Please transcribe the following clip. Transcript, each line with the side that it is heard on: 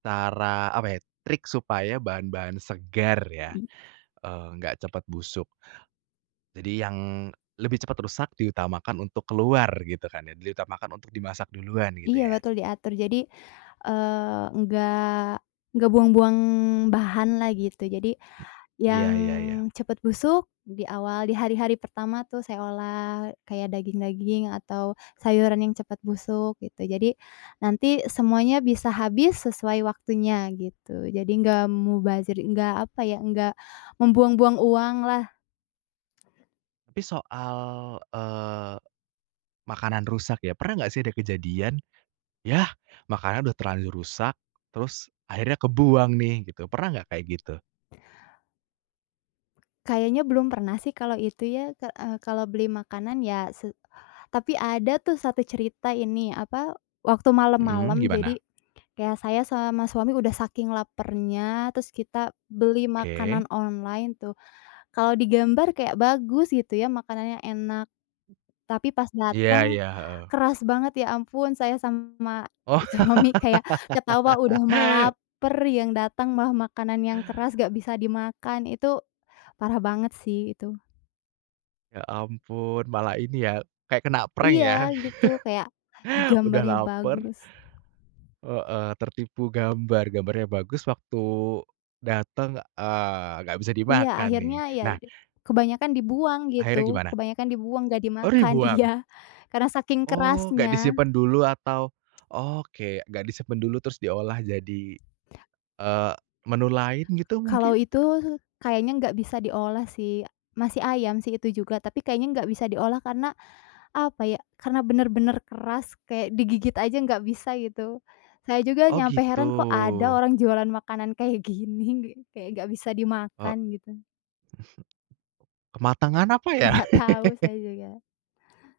right: Cara, apa ya trik supaya bahan-bahan segar ya,
left: Hmm.
right: eee, nggak cepet busuk. Jadi yang lebih cepat rusak diutamakan untuk keluar, gitu kan. Diutamakan untuk dimasak duluan, gitu
left: Iya
right: ya.
left: betul diatur jadi, eee, nggak nggak buang-buang bahan lah gitu jadi, yang
right: Iya iya iya.
left: cepet busuk di awal di hari-hari pertama tuh saya olah kayak daging-daging atau sayuran yang cepet busuk gitu, jadi nanti semuanya bisa habis sesuai waktunya gitu. Jadi nggak mubazir, nggak apa ya nggak membuang-buang uang lah
right: Tapi soal, eee, makanan rusak ya, pernah gak sih ada kejadian? Yah, makanan udah terlanjur rusak, terus akhirnya kebuang nih gitu, pernah gak kayak gitu?
left: Kayaknya belum pernah sih kalau itu ya ka eee, kalau beli makanan ya se tapi ada tuh 1 cerita ini, apa waktu
right: Mhm,
left: malam-malam
right: gimana?
left: jadi ya saya sama suami udah saking laparnya terus kita beli
right: Oke.
left: makanan online tuh, kalau digambar kayak bagus gitu ya makanannya enak. Tapi pas
right: Iya
left: dateng
right: iya, heeh.
left: keras banget ya ampun saya sama
right: Wah.
left: suami kayak ketawa udah mah laper, yang datang malah makanan yang keras gak bisa dimakan, itu parah banget sih itu.
right: Ya ampun, malah ini ya kayak kena prank
left: Iya
right: ya.
left: gitu kayak, di
right: Udah
left: gambarnya
right: laper.
left: bagus.
right: Heeh, tertipu gambar, gambarnya bagus waktu datang, eee, gak bisa
left: Iya
right: dimakan nih,
left: akhirnya ya
right: nah
left: kebanyakan dibuang
right: akhirnya
left: gitu
right: gimana?
left: kebanyakan dibuang, gak
right: Oh,
left: dimakan
right: dibuang?
left: iya. Karena saking
right: Oh, gak
left: kerasnya.
right: disimpan dulu atau oke gak disimpan dulu terus diolah jadi, eee, menu lain gitu
left: Kalau
right: mungkin?
left: itu kayaknya nggak bisa diolah sih, masih ayam sih itu juga, tapi kayaknya nggak bisa diolah karena, apa ya karena bener-bener keras kayak digigit aja nggak bisa gitu, saya juga
right: Oh,
left: nyampe
right: gitu.
left: heran, kok ada orang jualan makanan kayak gini, kayak nggak bisa
right: Eee
left: dimakan gitu
right: Kematangan apa ya?
left: Nggak tahu, saya juga.